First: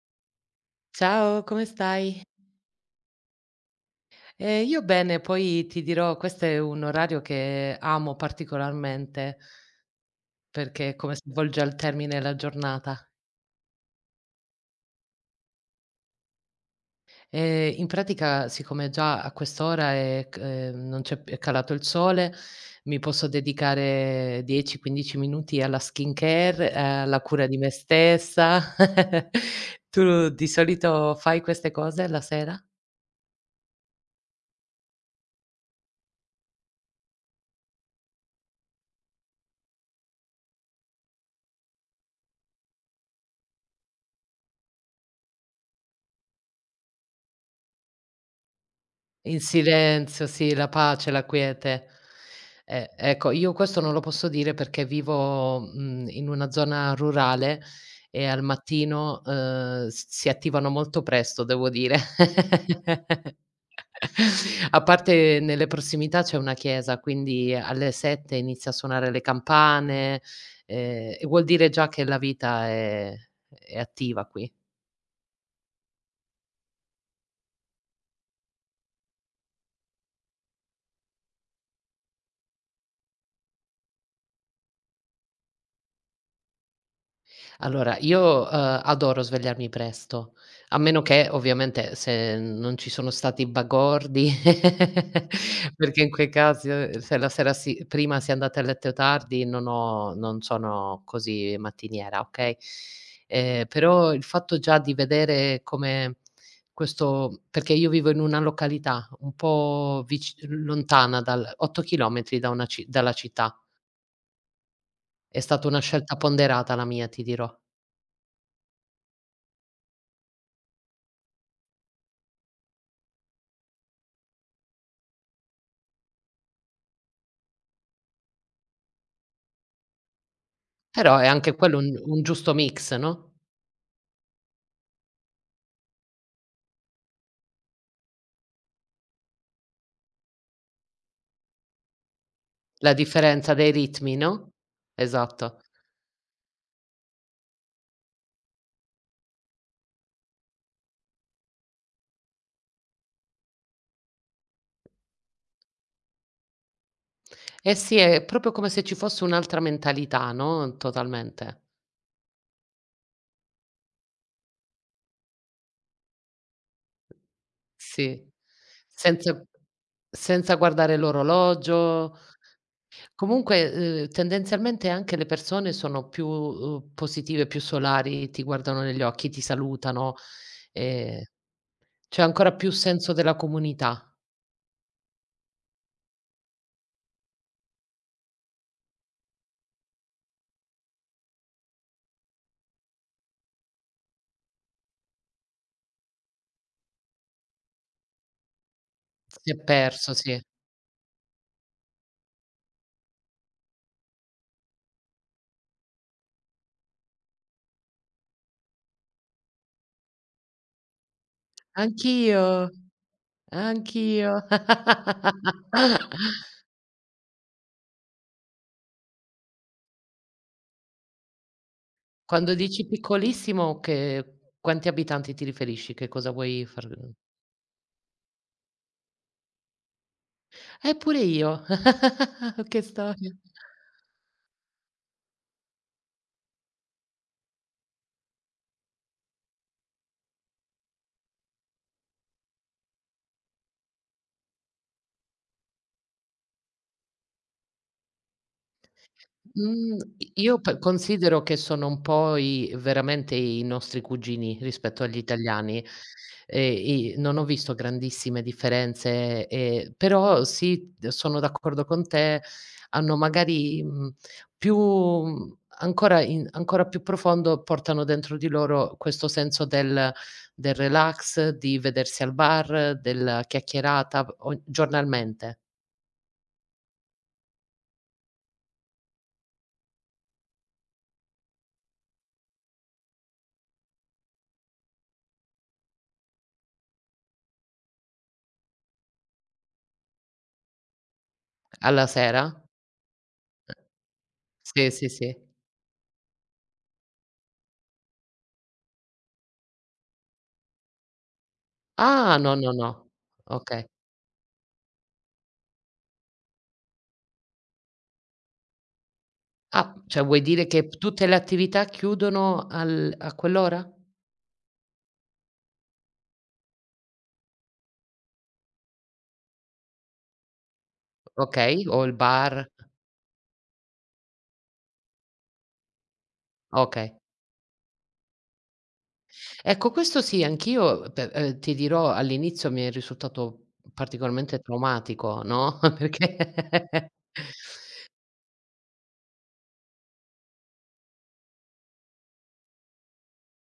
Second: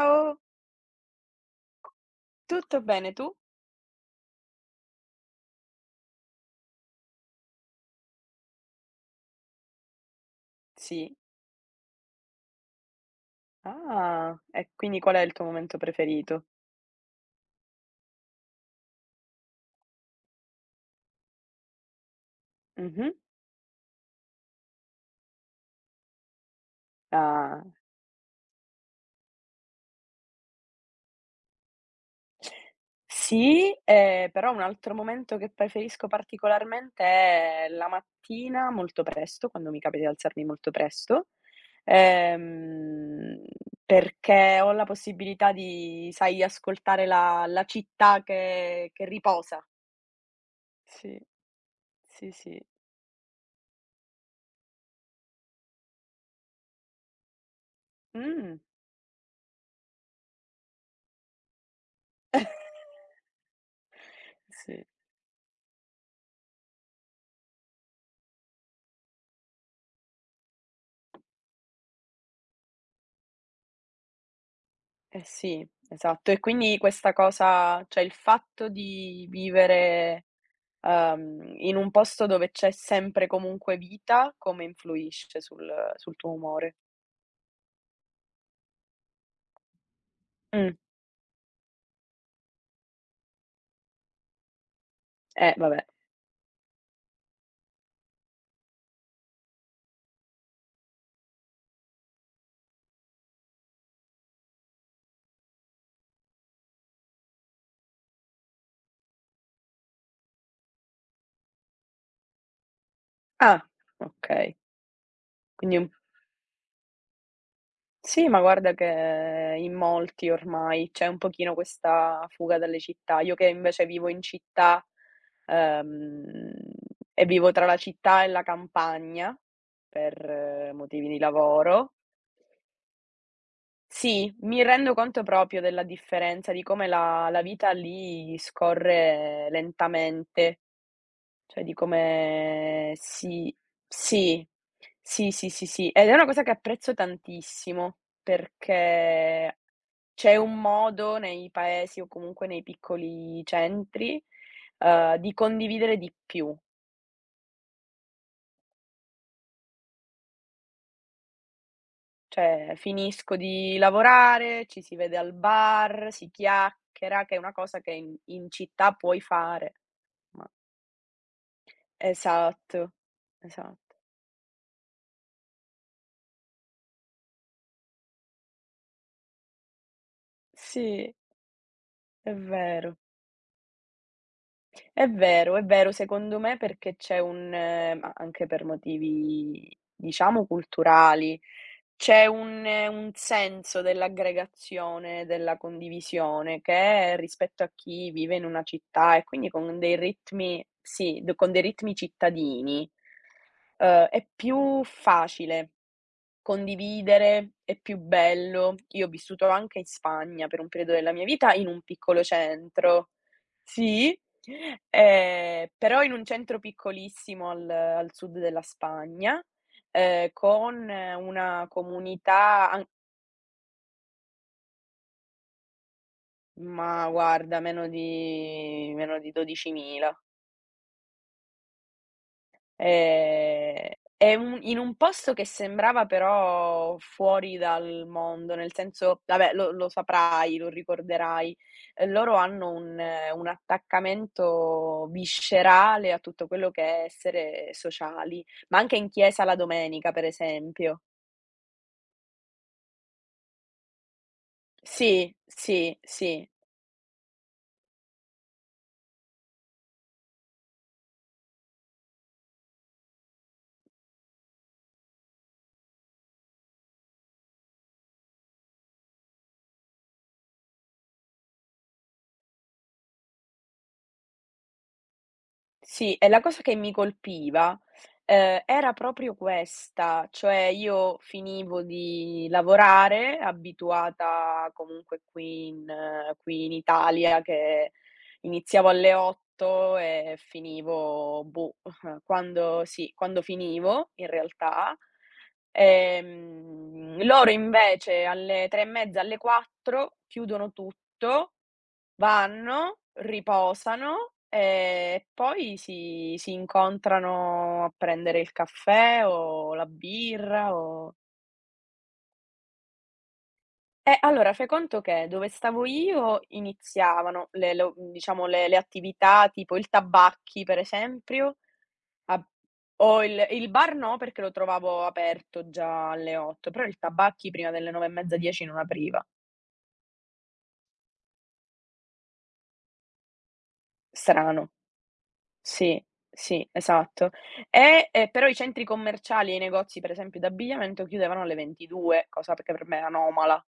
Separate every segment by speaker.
Speaker 1: Ciao,
Speaker 2: Ciao, come stai?
Speaker 1: tutto bene tu?
Speaker 2: Io bene, poi ti dirò, questo è un orario che amo particolarmente, perché è
Speaker 1: Sì.
Speaker 2: come si volge al termine la giornata.
Speaker 1: Ah, e quindi qual è il tuo momento preferito?
Speaker 2: In pratica, siccome già a quest'ora è c non c'è p è calato il sole, mi
Speaker 1: Mh-mh.
Speaker 2: posso dedicare 10, 15 minuti alla skincare, alla cura di
Speaker 1: Ah.
Speaker 2: me stessa. Tu di solito fai queste cose la sera?
Speaker 1: Sì, però un altro momento che preferisco particolarmente è la mattina molto presto, quando mi capita di alzarmi molto presto, ehm, perché ho la possibilità di, sai, ascoltare la città che
Speaker 2: Il
Speaker 1: riposa.
Speaker 2: silenzio, sì, la pace,
Speaker 1: Sì,
Speaker 2: la quiete.
Speaker 1: sì, sì.
Speaker 2: Ecco, io questo non lo posso dire perché vivo in una zona rurale e al
Speaker 1: Mh.
Speaker 2: mattino, s si attivano molto presto, devo dire. A
Speaker 1: Sì.
Speaker 2: parte nelle prossimità c'è una chiesa, quindi alle 7 inizia a suonare le campane, e vuol dire già che la vita è attiva qui.
Speaker 1: Eh sì, esatto. E quindi questa cosa, cioè il fatto di vivere, in un posto dove c'è sempre comunque vita, come influisce sul tuo umore?
Speaker 2: Allora, io, adoro svegliarmi presto,
Speaker 1: Mh,
Speaker 2: a meno che ovviamente se non ci sono stati bagordi,
Speaker 1: eh vabbè.
Speaker 2: perché in quei casi, se la sera si prima si è andati a letto tardi non sono così mattiniera, okay? Però il fatto già di vedere come questo perché io vivo in una località un po' vic lontana dal 8 chilometri da una ci dalla città.
Speaker 1: Ah, okay.
Speaker 2: È stata
Speaker 1: Quindi
Speaker 2: una
Speaker 1: un
Speaker 2: scelta ponderata la mia, ti dirò.
Speaker 1: Sì, ma guarda che in molti ormai c'è un pochino questa fuga dalle città. Io che invece vivo in città, uhm, e vivo tra la città e la campagna per motivi di
Speaker 2: Però è anche quello
Speaker 1: lavoro.
Speaker 2: un giusto mix, no,
Speaker 1: Sì, mi rendo conto proprio della differenza, di come la vita lì scorre lentamente. Cioè di come
Speaker 2: la
Speaker 1: si
Speaker 2: differenza dei ritmi,
Speaker 1: Sì,
Speaker 2: no?
Speaker 1: sì, sì,
Speaker 2: Esatto.
Speaker 1: sì, sì. Ed è una cosa che apprezzo tantissimo, perché c'è un modo nei paesi, o comunque nei piccoli centri, di condividere di più.
Speaker 2: Eh sì, è proprio come se ci fosse un'altra mentalità, no, totalmente.
Speaker 1: Cioè, finisco di lavorare, ci si vede al bar, si chiacchiera, che è una cosa che in
Speaker 2: Sì.
Speaker 1: in città puoi
Speaker 2: Senza
Speaker 1: fare. Ma
Speaker 2: senza guardare l'orologio.
Speaker 1: Esatto, esatto.
Speaker 2: Comunque, tendenzialmente anche le persone sono più, positive, più solari, ti guardano negli occhi, ti salutano,
Speaker 1: Sì,
Speaker 2: ehm, c'è
Speaker 1: è
Speaker 2: ancora più
Speaker 1: vero.
Speaker 2: senso della comunità.
Speaker 1: È vero, è vero, secondo me perché c'è un ma anche per motivi, diciamo, culturali. C'è un senso dell'aggregazione, della condivisione, che rispetto a chi vive in una città e quindi
Speaker 2: Si è
Speaker 1: con dei
Speaker 2: perso, sì.
Speaker 1: ritmi cittadini, è più facile. Condividere è più bello. Io ho vissuto anche in Spagna per un periodo della mia vita, in un piccolo
Speaker 2: Anch'io.
Speaker 1: centro. Sì,
Speaker 2: Anch'io.
Speaker 1: però in un centro piccolissimo al sud della Spagna. ehm, con una
Speaker 2: Quando
Speaker 1: comunità an
Speaker 2: dici piccolissimo che quanti abitanti ti riferisci? Che cosa vuoi far
Speaker 1: ma guarda, meno di 12.000.
Speaker 2: pure io. Che storia.
Speaker 1: Ehm, è un posto che sembrava però fuori dal mondo, nel senso vabbè, lo saprai, lo ricorderai. Loro hanno un attaccamento viscerale a tutto quello che è essere sociali, ma anche in chiesa la
Speaker 2: Mhmm,
Speaker 1: domenica, per
Speaker 2: i Io pe
Speaker 1: esempio.
Speaker 2: considero che sono un po' i veramente i nostri cugini rispetto agli
Speaker 1: Sì,
Speaker 2: italiani.
Speaker 1: sì, sì.
Speaker 2: I Non ho visto grandissime differenze, però sì, d sono d'accordo con te, hanno magari, più ancora in ancora più profondo portano dentro di loro questo senso del relax, di vedersi al bar, della chiacchierata o giornalmente.
Speaker 1: Sì, e la cosa che mi colpiva, era proprio questa. Cioè io finivo di lavorare, abituata comunque qui in Italia, che iniziavo alle 8 e finivo, boh,
Speaker 2: Alla sera?
Speaker 1: quando sì, quando finivo in
Speaker 2: Sì,
Speaker 1: realtà.
Speaker 2: sì, sì.
Speaker 1: Loro invece alle 3 e mezza, alle 4 chiudono tutto.
Speaker 2: Ah, no, no, no.
Speaker 1: Vanno,
Speaker 2: Okay.
Speaker 1: riposano e poi si incontrano a prendere il caffè o la
Speaker 2: Ah, cioè vuoi dire
Speaker 1: birra.
Speaker 2: che p
Speaker 1: o
Speaker 2: tutte le attività chiudono al a quell'ora?
Speaker 1: eh, allora fai conto che dove stavo io iniziavano le lo diciamo le attività, tipo il Tabacchi, per esempio,
Speaker 2: Okay, o il
Speaker 1: a
Speaker 2: bar.
Speaker 1: o il bar no, perché lo trovavo aperto già alle 8, però il
Speaker 2: Okay.
Speaker 1: Tabacchi prima delle 9 e mezza, 10 non apriva.
Speaker 2: Ecco questo sì, anch'io pe ti dirò all'inizio mi è risultato particolarmente
Speaker 1: Strano.
Speaker 2: traumatico, no.
Speaker 1: Sì,
Speaker 2: Perché
Speaker 1: sì, esatto. Però i centri commerciali e i negozi, per esempio, d'abbigliamento chiudevano alle 22, cosa perché per me è anomala.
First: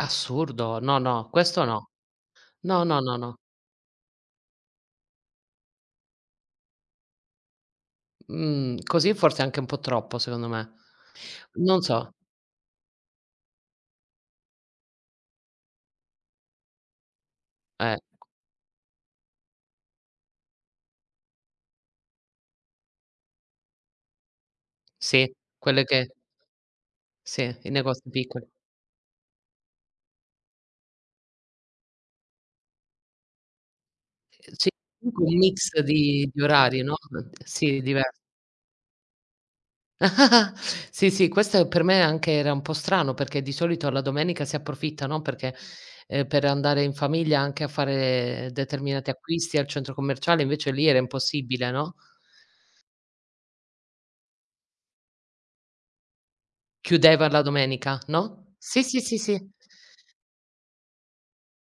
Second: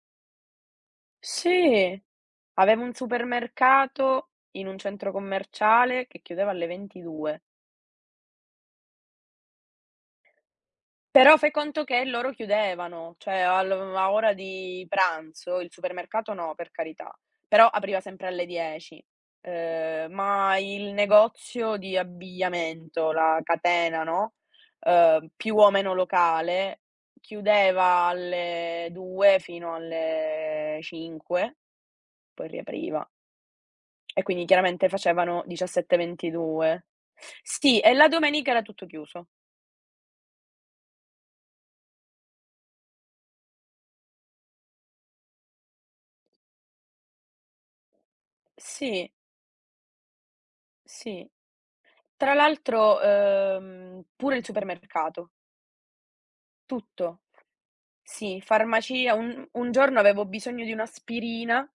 Speaker 2: assurdo. No, no, questo no.
Speaker 1: Sì, avevo
Speaker 2: No,
Speaker 1: un
Speaker 2: no, no, no.
Speaker 1: supermercato in un centro commerciale che chiudeva alle 22.
Speaker 2: Mhmm, Così forse anche un po' troppo secondo me.
Speaker 1: Però fai
Speaker 2: Non
Speaker 1: conto che
Speaker 2: so.
Speaker 1: loro chiudevano, cioè al a ora di pranzo, il supermercato no, per carità, però
Speaker 2: Eh,
Speaker 1: apriva sempre alle 10. Ma il negozio di abbigliamento, la catena, no,
Speaker 2: sì,
Speaker 1: più o
Speaker 2: quelle
Speaker 1: meno
Speaker 2: che
Speaker 1: locale,
Speaker 2: sì, i
Speaker 1: chiudeva
Speaker 2: negozi piccoli.
Speaker 1: alle 2 fino alle 5, poi riapriva. E quindi
Speaker 2: Sì,
Speaker 1: chiaramente
Speaker 2: comunque un
Speaker 1: facevano
Speaker 2: mix di orari,
Speaker 1: 17:22.
Speaker 2: no,
Speaker 1: Sì,
Speaker 2: sì,
Speaker 1: e la
Speaker 2: diver
Speaker 1: domenica era tutto chiuso.
Speaker 2: Sì, sì, questo per me anche era un po' strano, perché di solito la domenica si approfitta, no, perché per andare in famiglia anche a fare
Speaker 1: Sì,
Speaker 2: determinati acquisti al centro commerciale, invece lì era
Speaker 1: sì.
Speaker 2: impossibile, no,
Speaker 1: Tra l'altro, pure il supermercato, tutto.
Speaker 2: chiudeva la domenica,
Speaker 1: Sì,
Speaker 2: no? Sì, sì,
Speaker 1: farmacia.
Speaker 2: sì,
Speaker 1: Un
Speaker 2: sì.
Speaker 1: un giorno avevo bisogno di un'aspirina,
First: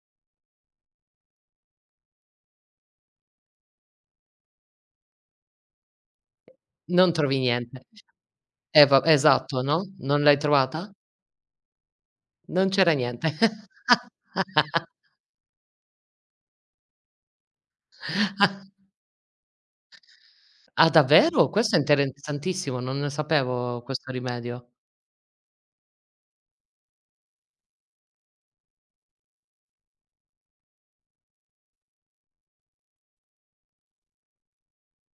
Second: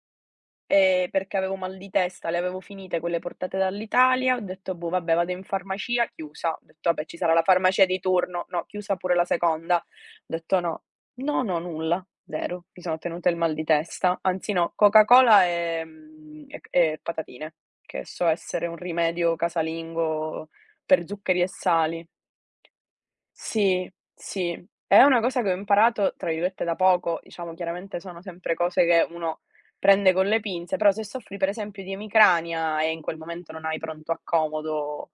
Speaker 1: perché avevo mal di testa, le avevo finite quelle portate dall'Italia. Ho detto: "Boh, vabbè, vado in farmacia", chiusa. Ho detto: "Vabbè,
Speaker 2: Non
Speaker 1: ci sarà
Speaker 2: trovi
Speaker 1: la
Speaker 2: niente.
Speaker 1: farmacia di turno". No, chiusa
Speaker 2: Va
Speaker 1: pure la
Speaker 2: esatto,
Speaker 1: seconda. Ho
Speaker 2: no? Non l'hai
Speaker 1: detto: "No,
Speaker 2: trovata?
Speaker 1: no, no, nulla, 0".
Speaker 2: Non
Speaker 1: Mi
Speaker 2: c'era
Speaker 1: sono
Speaker 2: niente.
Speaker 1: tenuta il mal di testa, anzi no, Coca-Cola, e patatine, che so essere un rimedio casalingo
Speaker 2: Ah,
Speaker 1: per zuccheri e
Speaker 2: davvero? Questo è
Speaker 1: sali.
Speaker 2: interessantissimo, non ne sapevo
Speaker 1: Sì,
Speaker 2: questo
Speaker 1: sì,
Speaker 2: rimedio.
Speaker 1: è una cosa che ho imparato, tra virgolette, "da poco", diciamo. Chiaramente sono sempre cose che uno prende con le pinze, però se soffri per esempio di emicrania e in quel momento non hai pronto a comodo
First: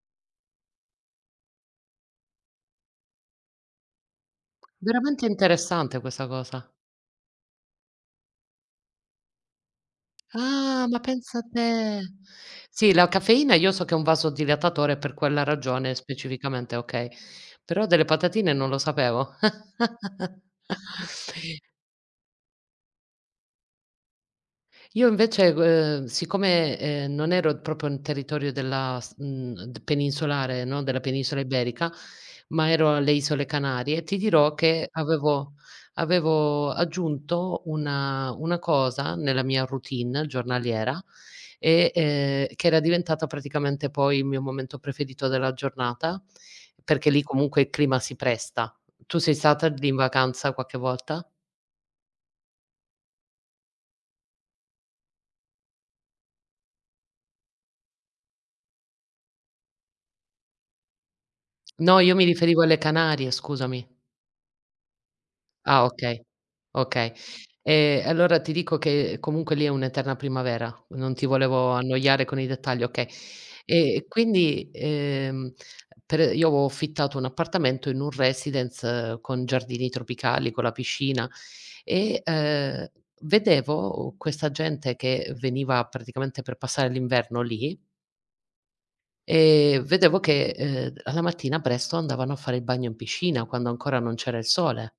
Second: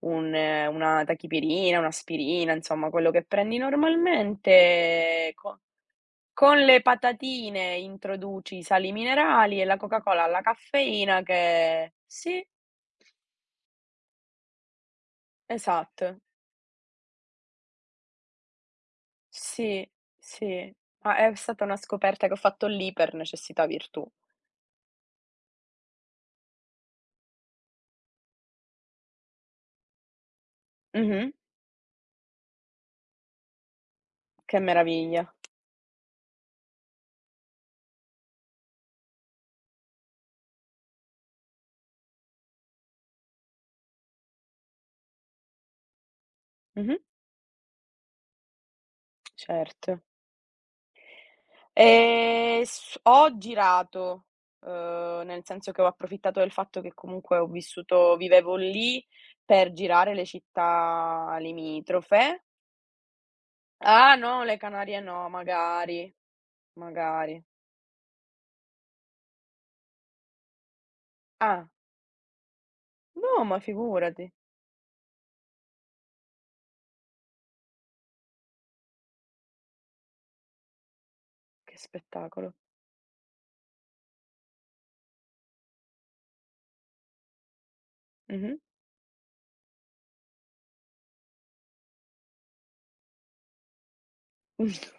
Speaker 1: un una tachipirina, un'aspirina, insomma quello che prendi normalmente,
Speaker 2: Veramente
Speaker 1: co
Speaker 2: interessante questa
Speaker 1: con
Speaker 2: cosa.
Speaker 1: le patatine introduci i sali minerali e la Coca Cola ha la
Speaker 2: Ah, ma
Speaker 1: caffeina,
Speaker 2: pensa
Speaker 1: che
Speaker 2: te.
Speaker 1: sì,
Speaker 2: Sì, la caffeina io so che è un vasodilatatore, per quella ragione
Speaker 1: esatto.
Speaker 2: specificamente, okay. Però delle patatine non lo sapevo.
Speaker 1: Sì, sì, ma è stata una scoperta che ho fatto lì per necessità virtù.
Speaker 2: Io invece, siccome, non ero proprio in territorio della s mhmm, d peninsolare, no, della
Speaker 1: Mh-mh.
Speaker 2: penisola iberica, ma ero alle Isole Canarie, ti dirò
Speaker 1: Che
Speaker 2: che
Speaker 1: meraviglia.
Speaker 2: avevo aggiunto una cosa nella mia routine giornaliera e, che era diventata praticamente poi il mio momento preferito della giornata,
Speaker 1: Mh-mh.
Speaker 2: perché lì comunque il clima si presta. Tu sei stata lì in
Speaker 1: Certo.
Speaker 2: vacanza qualche volta?
Speaker 1: S ho girato, nel senso che ho approfittato del fatto che comunque ho vissuto vivevo lì per girare le città
Speaker 2: No, io mi
Speaker 1: limitrofe.
Speaker 2: riferivo alle Canarie, scusami.
Speaker 1: Ah no, le Canarie no,
Speaker 2: Ah,
Speaker 1: magari,
Speaker 2: okay, okay.
Speaker 1: magari.
Speaker 2: Allora ti dico che comunque lì è un'eterna primavera, non ti
Speaker 1: Ah,
Speaker 2: volevo annoiare con i dettagli, okay.
Speaker 1: no, ma
Speaker 2: E
Speaker 1: figurati,
Speaker 2: quindi, per io avevo affittato un appartamento in un residence con giardini tropicali, con la piscina
Speaker 1: che
Speaker 2: e,
Speaker 1: spettacolo.
Speaker 2: vedevo questa gente che veniva praticamente per passare l'inverno lì
Speaker 1: Mh-mh.
Speaker 2: e vedevo che, alla mattina presto andavano a fare il bagno in piscina quando ancora non c'era il sole.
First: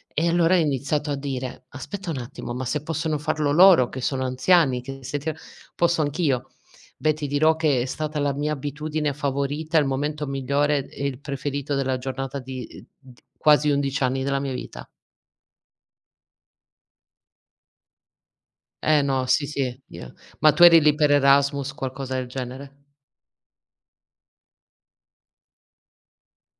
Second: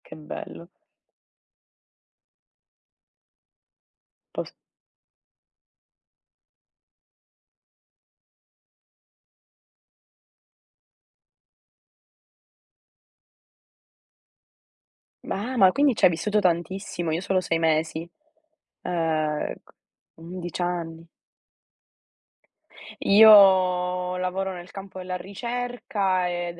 Speaker 1: Che
Speaker 2: E allora ho
Speaker 1: bello.
Speaker 2: iniziato a dire: "Aspetta un attimo, ma se possono farlo loro che sono
Speaker 1: Posto
Speaker 2: anziani, che se ti posso anch'io?" Beh, ti dirò che è stata la mia abitudine favorita, il momento migliore e il preferito della giornata di d quasi 11 anni della mia vita.
Speaker 1: Ah, ma quindi ci hai vissuto tantissimo, io solo 6 mesi.
Speaker 2: Eh no, sì,
Speaker 1: C
Speaker 2: sì. io Ma
Speaker 1: 11
Speaker 2: tu eri lì
Speaker 1: anni.
Speaker 2: per Erasmus, qualcosa del genere?
Speaker 1: Io lavoro nel campo della ricerca ed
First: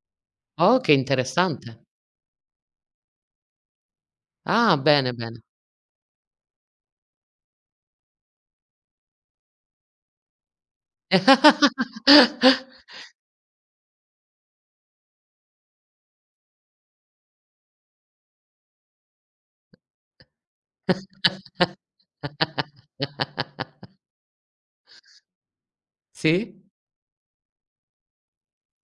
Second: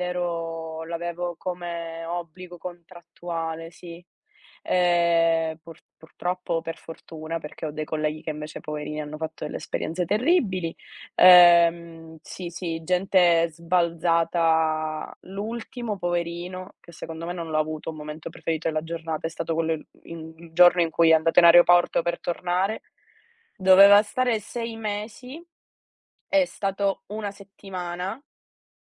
Speaker 2: Oh,
Speaker 1: ero,
Speaker 2: che
Speaker 1: l'avevo
Speaker 2: interessante.
Speaker 1: come obbligo contrattuale, sì.
Speaker 2: Ah, bene, bene.
Speaker 1: Purtroppo, o per fortuna, perché ho dei colleghi che invece poverini hanno fatto delle esperienze terribili. Sì, sì, gente sbalzata l'ultimo poverino, che secondo me non l'ha avuto un momento preferito della giornata, è stato quello il giorno in cui è andato in aeroporto per tornare, doveva stare 6 mesi, è
Speaker 2: Sì?
Speaker 1: stato 1 settimana,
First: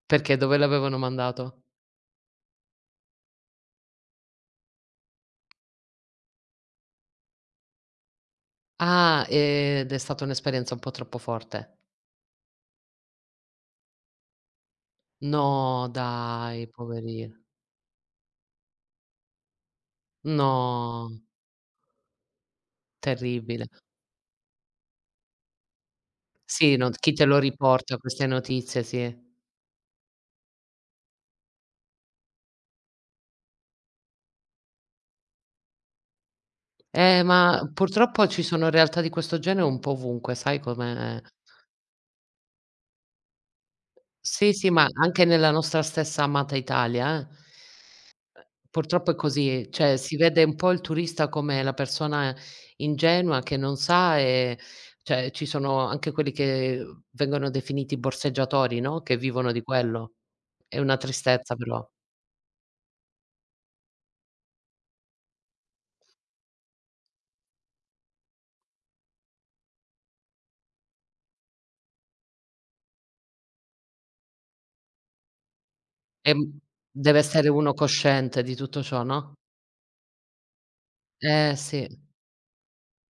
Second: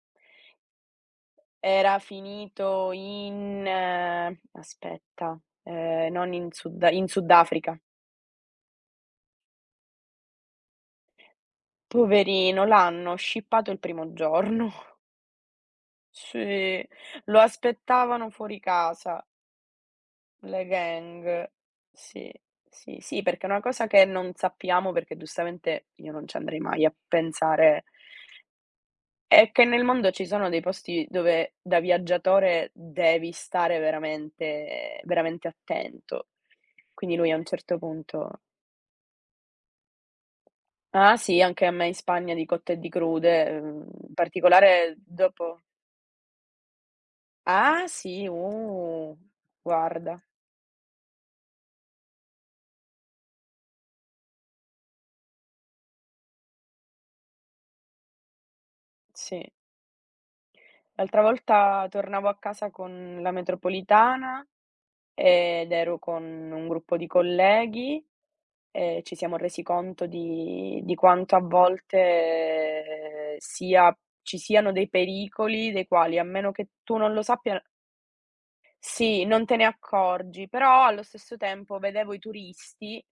Speaker 2: Perché dove l'avevano mandato?
Speaker 1: era finito in aspetta, non in Sudafrica.
Speaker 2: Ah, ed è stata un'esperienza un po' troppo forte.
Speaker 1: Poverino, l'hanno scippato il primo giorno.
Speaker 2: No dai,
Speaker 1: Sì,
Speaker 2: poverina.
Speaker 1: lo aspettavano fuori casa, le
Speaker 2: No,
Speaker 1: gang. Sì, sì, sì, perché è una
Speaker 2: terribile.
Speaker 1: cosa che non sappiamo, perché giustamente io non ci andrei
Speaker 2: Sì,
Speaker 1: mai
Speaker 2: non
Speaker 1: a
Speaker 2: chi te lo
Speaker 1: pensare.
Speaker 2: riporta queste notizie, sì.
Speaker 1: È che nel mondo ci sono dei posti dove da viaggiatore devi stare veramente veramente attento. Quindi lui a un
Speaker 2: Ma
Speaker 1: certo
Speaker 2: purtroppo
Speaker 1: punto
Speaker 2: ci sono realtà di questo genere un po' ovunque, sai
Speaker 1: ah
Speaker 2: com'è?
Speaker 1: sì, anche a me in Spagna di cotte e di crude, in
Speaker 2: Sì, sì, ma
Speaker 1: particolare
Speaker 2: anche nella
Speaker 1: dopo
Speaker 2: nostra stessa amata Italia, eh.
Speaker 1: ah sì,
Speaker 2: Purtroppo è così, cioè si
Speaker 1: guarda,
Speaker 2: vede un po' il turista come la persona ingenua che non sa, cioè ci sono anche quelli che vengono definiti borseggiatori, no, che
Speaker 1: sì.
Speaker 2: vivono di quello. È una
Speaker 1: L'altra
Speaker 2: tristezza
Speaker 1: volta
Speaker 2: però.
Speaker 1: tornavo a casa con la metropolitana. Ed ero con un gruppo di colleghi, e ci siamo resi conto di quanto a volte sia ci siano dei pericoli dei quali, a meno
Speaker 2: Ehm,
Speaker 1: che tu non
Speaker 2: Deve
Speaker 1: lo
Speaker 2: essere
Speaker 1: sappia,
Speaker 2: uno cosciente di tutto ciò,
Speaker 1: sì,
Speaker 2: no?
Speaker 1: non te ne accorgi, però allo stesso
Speaker 2: Eh
Speaker 1: tempo
Speaker 2: sì,
Speaker 1: vedevo i turisti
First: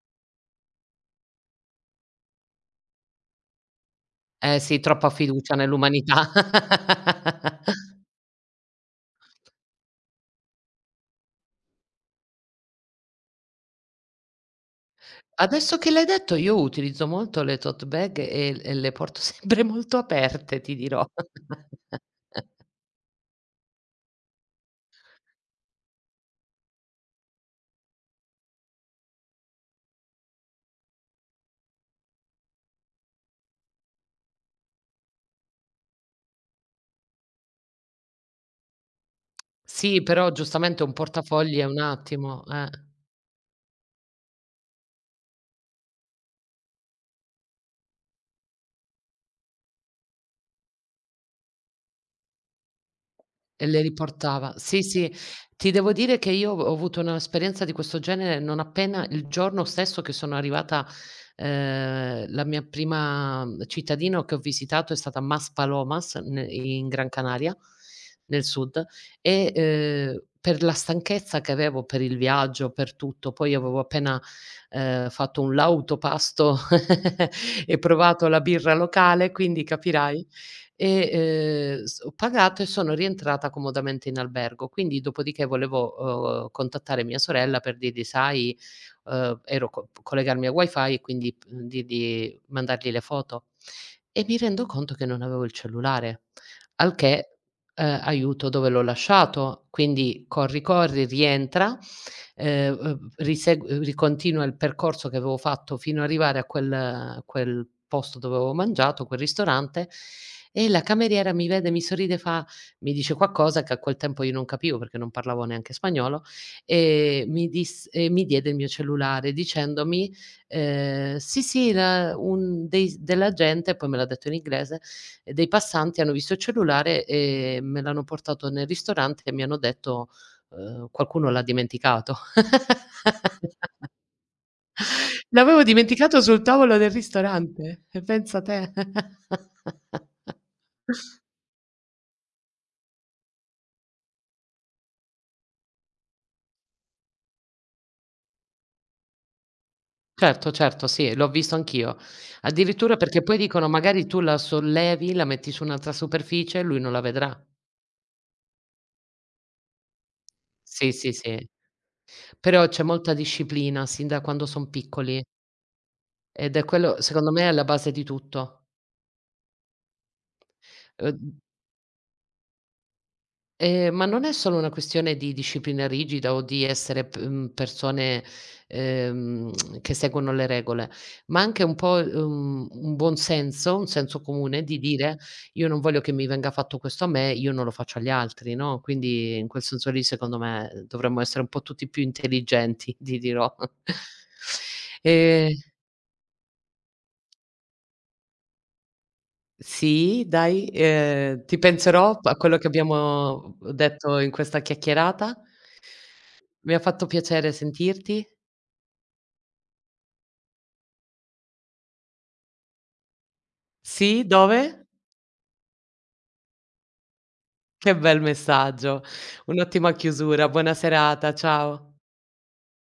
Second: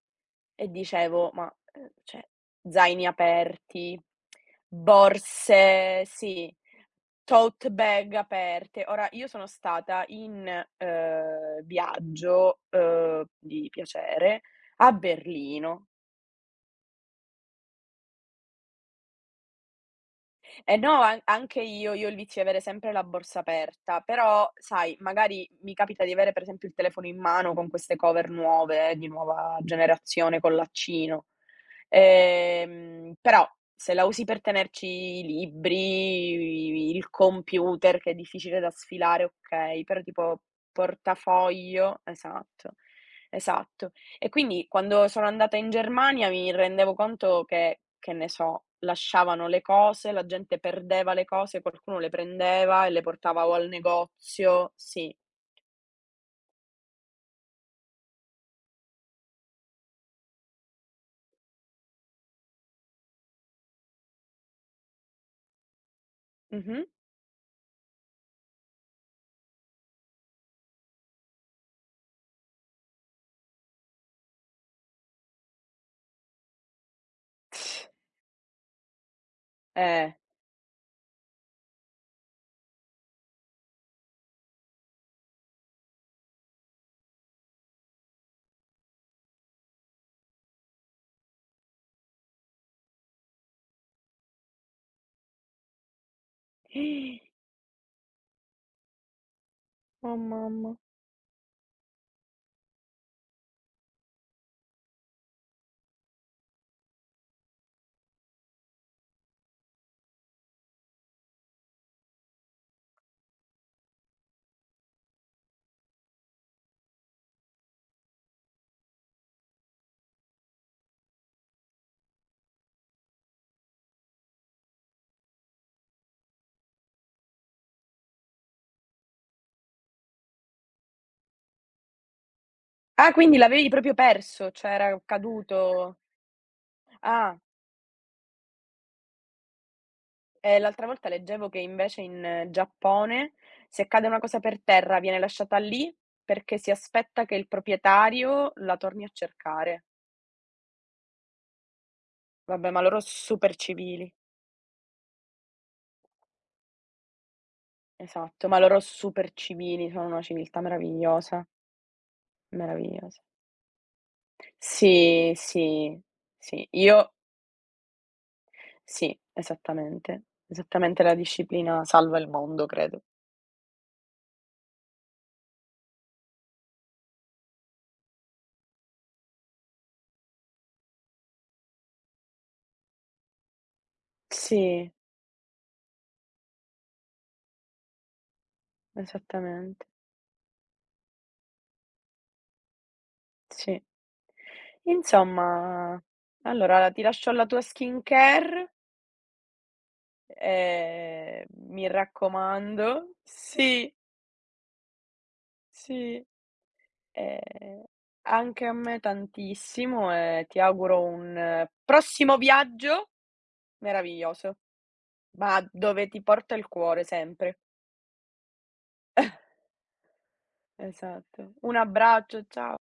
Speaker 1: e dicevo: "Ma, cioè, zaini aperti,
Speaker 2: eh sì, troppa fiducia
Speaker 1: borse",
Speaker 2: nell'umanità.
Speaker 1: sì, tote bag aperte. Ora io sono stata in, viaggio, di piacere, a
Speaker 2: Adesso
Speaker 1: Berlino.
Speaker 2: che l'hai detto io utilizzo molto le tote bag e le porto sempre molto aperte, ti
Speaker 1: E no,
Speaker 2: dirò.
Speaker 1: an anche io, ho il vizio di avere sempre la borsa aperta, però sai, magari mi capita di avere per esempio il telefono in mano con queste cover nuove, di nuova generazione, con l'accino. Però se la usi per tenerci i libri, il computer che è difficile da sfilare, okay, però
Speaker 2: Sì, però
Speaker 1: tipo
Speaker 2: giustamente un portafogli è un
Speaker 1: portafoglio,
Speaker 2: attimo,
Speaker 1: esatto, esatto. E quindi quando sono andata in Germania mi rendevo conto che ne so, lasciavano le cose, la gente perdeva le cose, qualcuno le prendeva e le portava o
Speaker 2: e
Speaker 1: al
Speaker 2: le riportava.
Speaker 1: negozio,
Speaker 2: Sì, sì,
Speaker 1: sì.
Speaker 2: ti devo dire che io ho avuto un'esperienza di questo genere non appena il giorno stesso che sono arrivata, la mia prima cittadina che ho visitato è stata Maspalomas ne
Speaker 1: Mh-mh.
Speaker 2: in Gran Canaria, nel sud, e, per la stanchezza che avevo per il viaggio, per tutto, poi avevo appena, fatto un lauto pasto e provato la birra locale, quindi
Speaker 1: Eh.
Speaker 2: capirai. E, s ho pagato e sono rientrata comodamente in albergo. Quindi dopodiché volevo, contattare mia sorella per dirgli: "Sai" ero co collegarmi a wifi e quindi p dirgli mandargli le foto. E mi rendo conto che non avevo il cellulare, al che, "Aiuto, dove l'ho lasciato?"
Speaker 1: Oh
Speaker 2: Quindi corri,
Speaker 1: mamma.
Speaker 2: corri, rientra risegu ricontinua il percorso che avevo fatto fino a arrivare a quel posto dove avevo mangiato, quel ristorante, e la cameriera mi vede, mi sorride, fa mi dice qualcosa che a quel tempo io non capivo perché non parlavo neanche spagnolo, e mi diede il mio cellulare dicendomi, "Sì, sì, la un dei della gente" poi me l'ha detto in inglese, "dei passanti hanno visto il cellulare e me l'hanno portato nel ristorante e mi hanno detto qualcuno l'ha dimenticato."
Speaker 1: Ah, quindi l'avevi proprio perso, cioè era
Speaker 2: L'avevo
Speaker 1: caduto.
Speaker 2: dimenticato sul tavolo del
Speaker 1: Ah,
Speaker 2: ristorante, e pensa te.
Speaker 1: e l'altra volta leggevo che invece in Giappone, se cade una cosa per terra, viene lasciata lì, perché si aspetta che il proprietario la torni a cercare.
Speaker 2: Certo, certo, sì, l'ho visto anch'io.
Speaker 1: Vabbè, ma
Speaker 2: Addirittura
Speaker 1: loro
Speaker 2: perché poi
Speaker 1: super
Speaker 2: dicono magari
Speaker 1: civili.
Speaker 2: tu la sollevi, la metti su un'altra superficie e lui non la vedrà.
Speaker 1: Esatto, ma loro super civili, sono una civiltà
Speaker 2: Sì, sì,
Speaker 1: meravigliosa,
Speaker 2: sì. Però c'è molta
Speaker 1: meravigliosa.
Speaker 2: disciplina sin da quando son piccoli,
Speaker 1: Sì, sì,
Speaker 2: ed è
Speaker 1: sì,
Speaker 2: quello
Speaker 1: io
Speaker 2: secondo me è alla base di tutto.
Speaker 1: sì, esattamente. Esattamente, la
Speaker 2: Uhm
Speaker 1: disciplina salva il mondo, credo.
Speaker 2: ma non è solo una questione di disciplina rigida o di essere persone, ehm, che seguono le regole, ma anche un po', un buon senso, un senso comune di
Speaker 1: Sì,
Speaker 2: dire: "Io non voglio che mi venga fatto questo a me, io non lo faccio agli altri", no, quindi in quel
Speaker 1: esattamente.
Speaker 2: senso lì secondo me, dovremmo essere un po' tutti più intelligenti, ti dirò.
Speaker 1: Sì.
Speaker 2: Ehm
Speaker 1: Insomma, allora ti lascio alla tua skincare,
Speaker 2: sì, dai,
Speaker 1: ehm,
Speaker 2: ti
Speaker 1: mi
Speaker 2: penserò a quello che
Speaker 1: raccomando.
Speaker 2: abbiamo
Speaker 1: Sì,
Speaker 2: detto in questa chiacchierata.
Speaker 1: sì,
Speaker 2: Mi ha fatto piacere
Speaker 1: ehm,
Speaker 2: sentirti.
Speaker 1: anche a me tantissimo, e ti auguro un prossimo viaggio
Speaker 2: Sì,
Speaker 1: meraviglioso,
Speaker 2: dove?
Speaker 1: ma dove ti porta il cuore sempre.
Speaker 2: Che bel messaggio. Un'ottima chiusura. Buona serata,
Speaker 1: Esatto. Un
Speaker 2: ciao.
Speaker 1: abbraccio, cia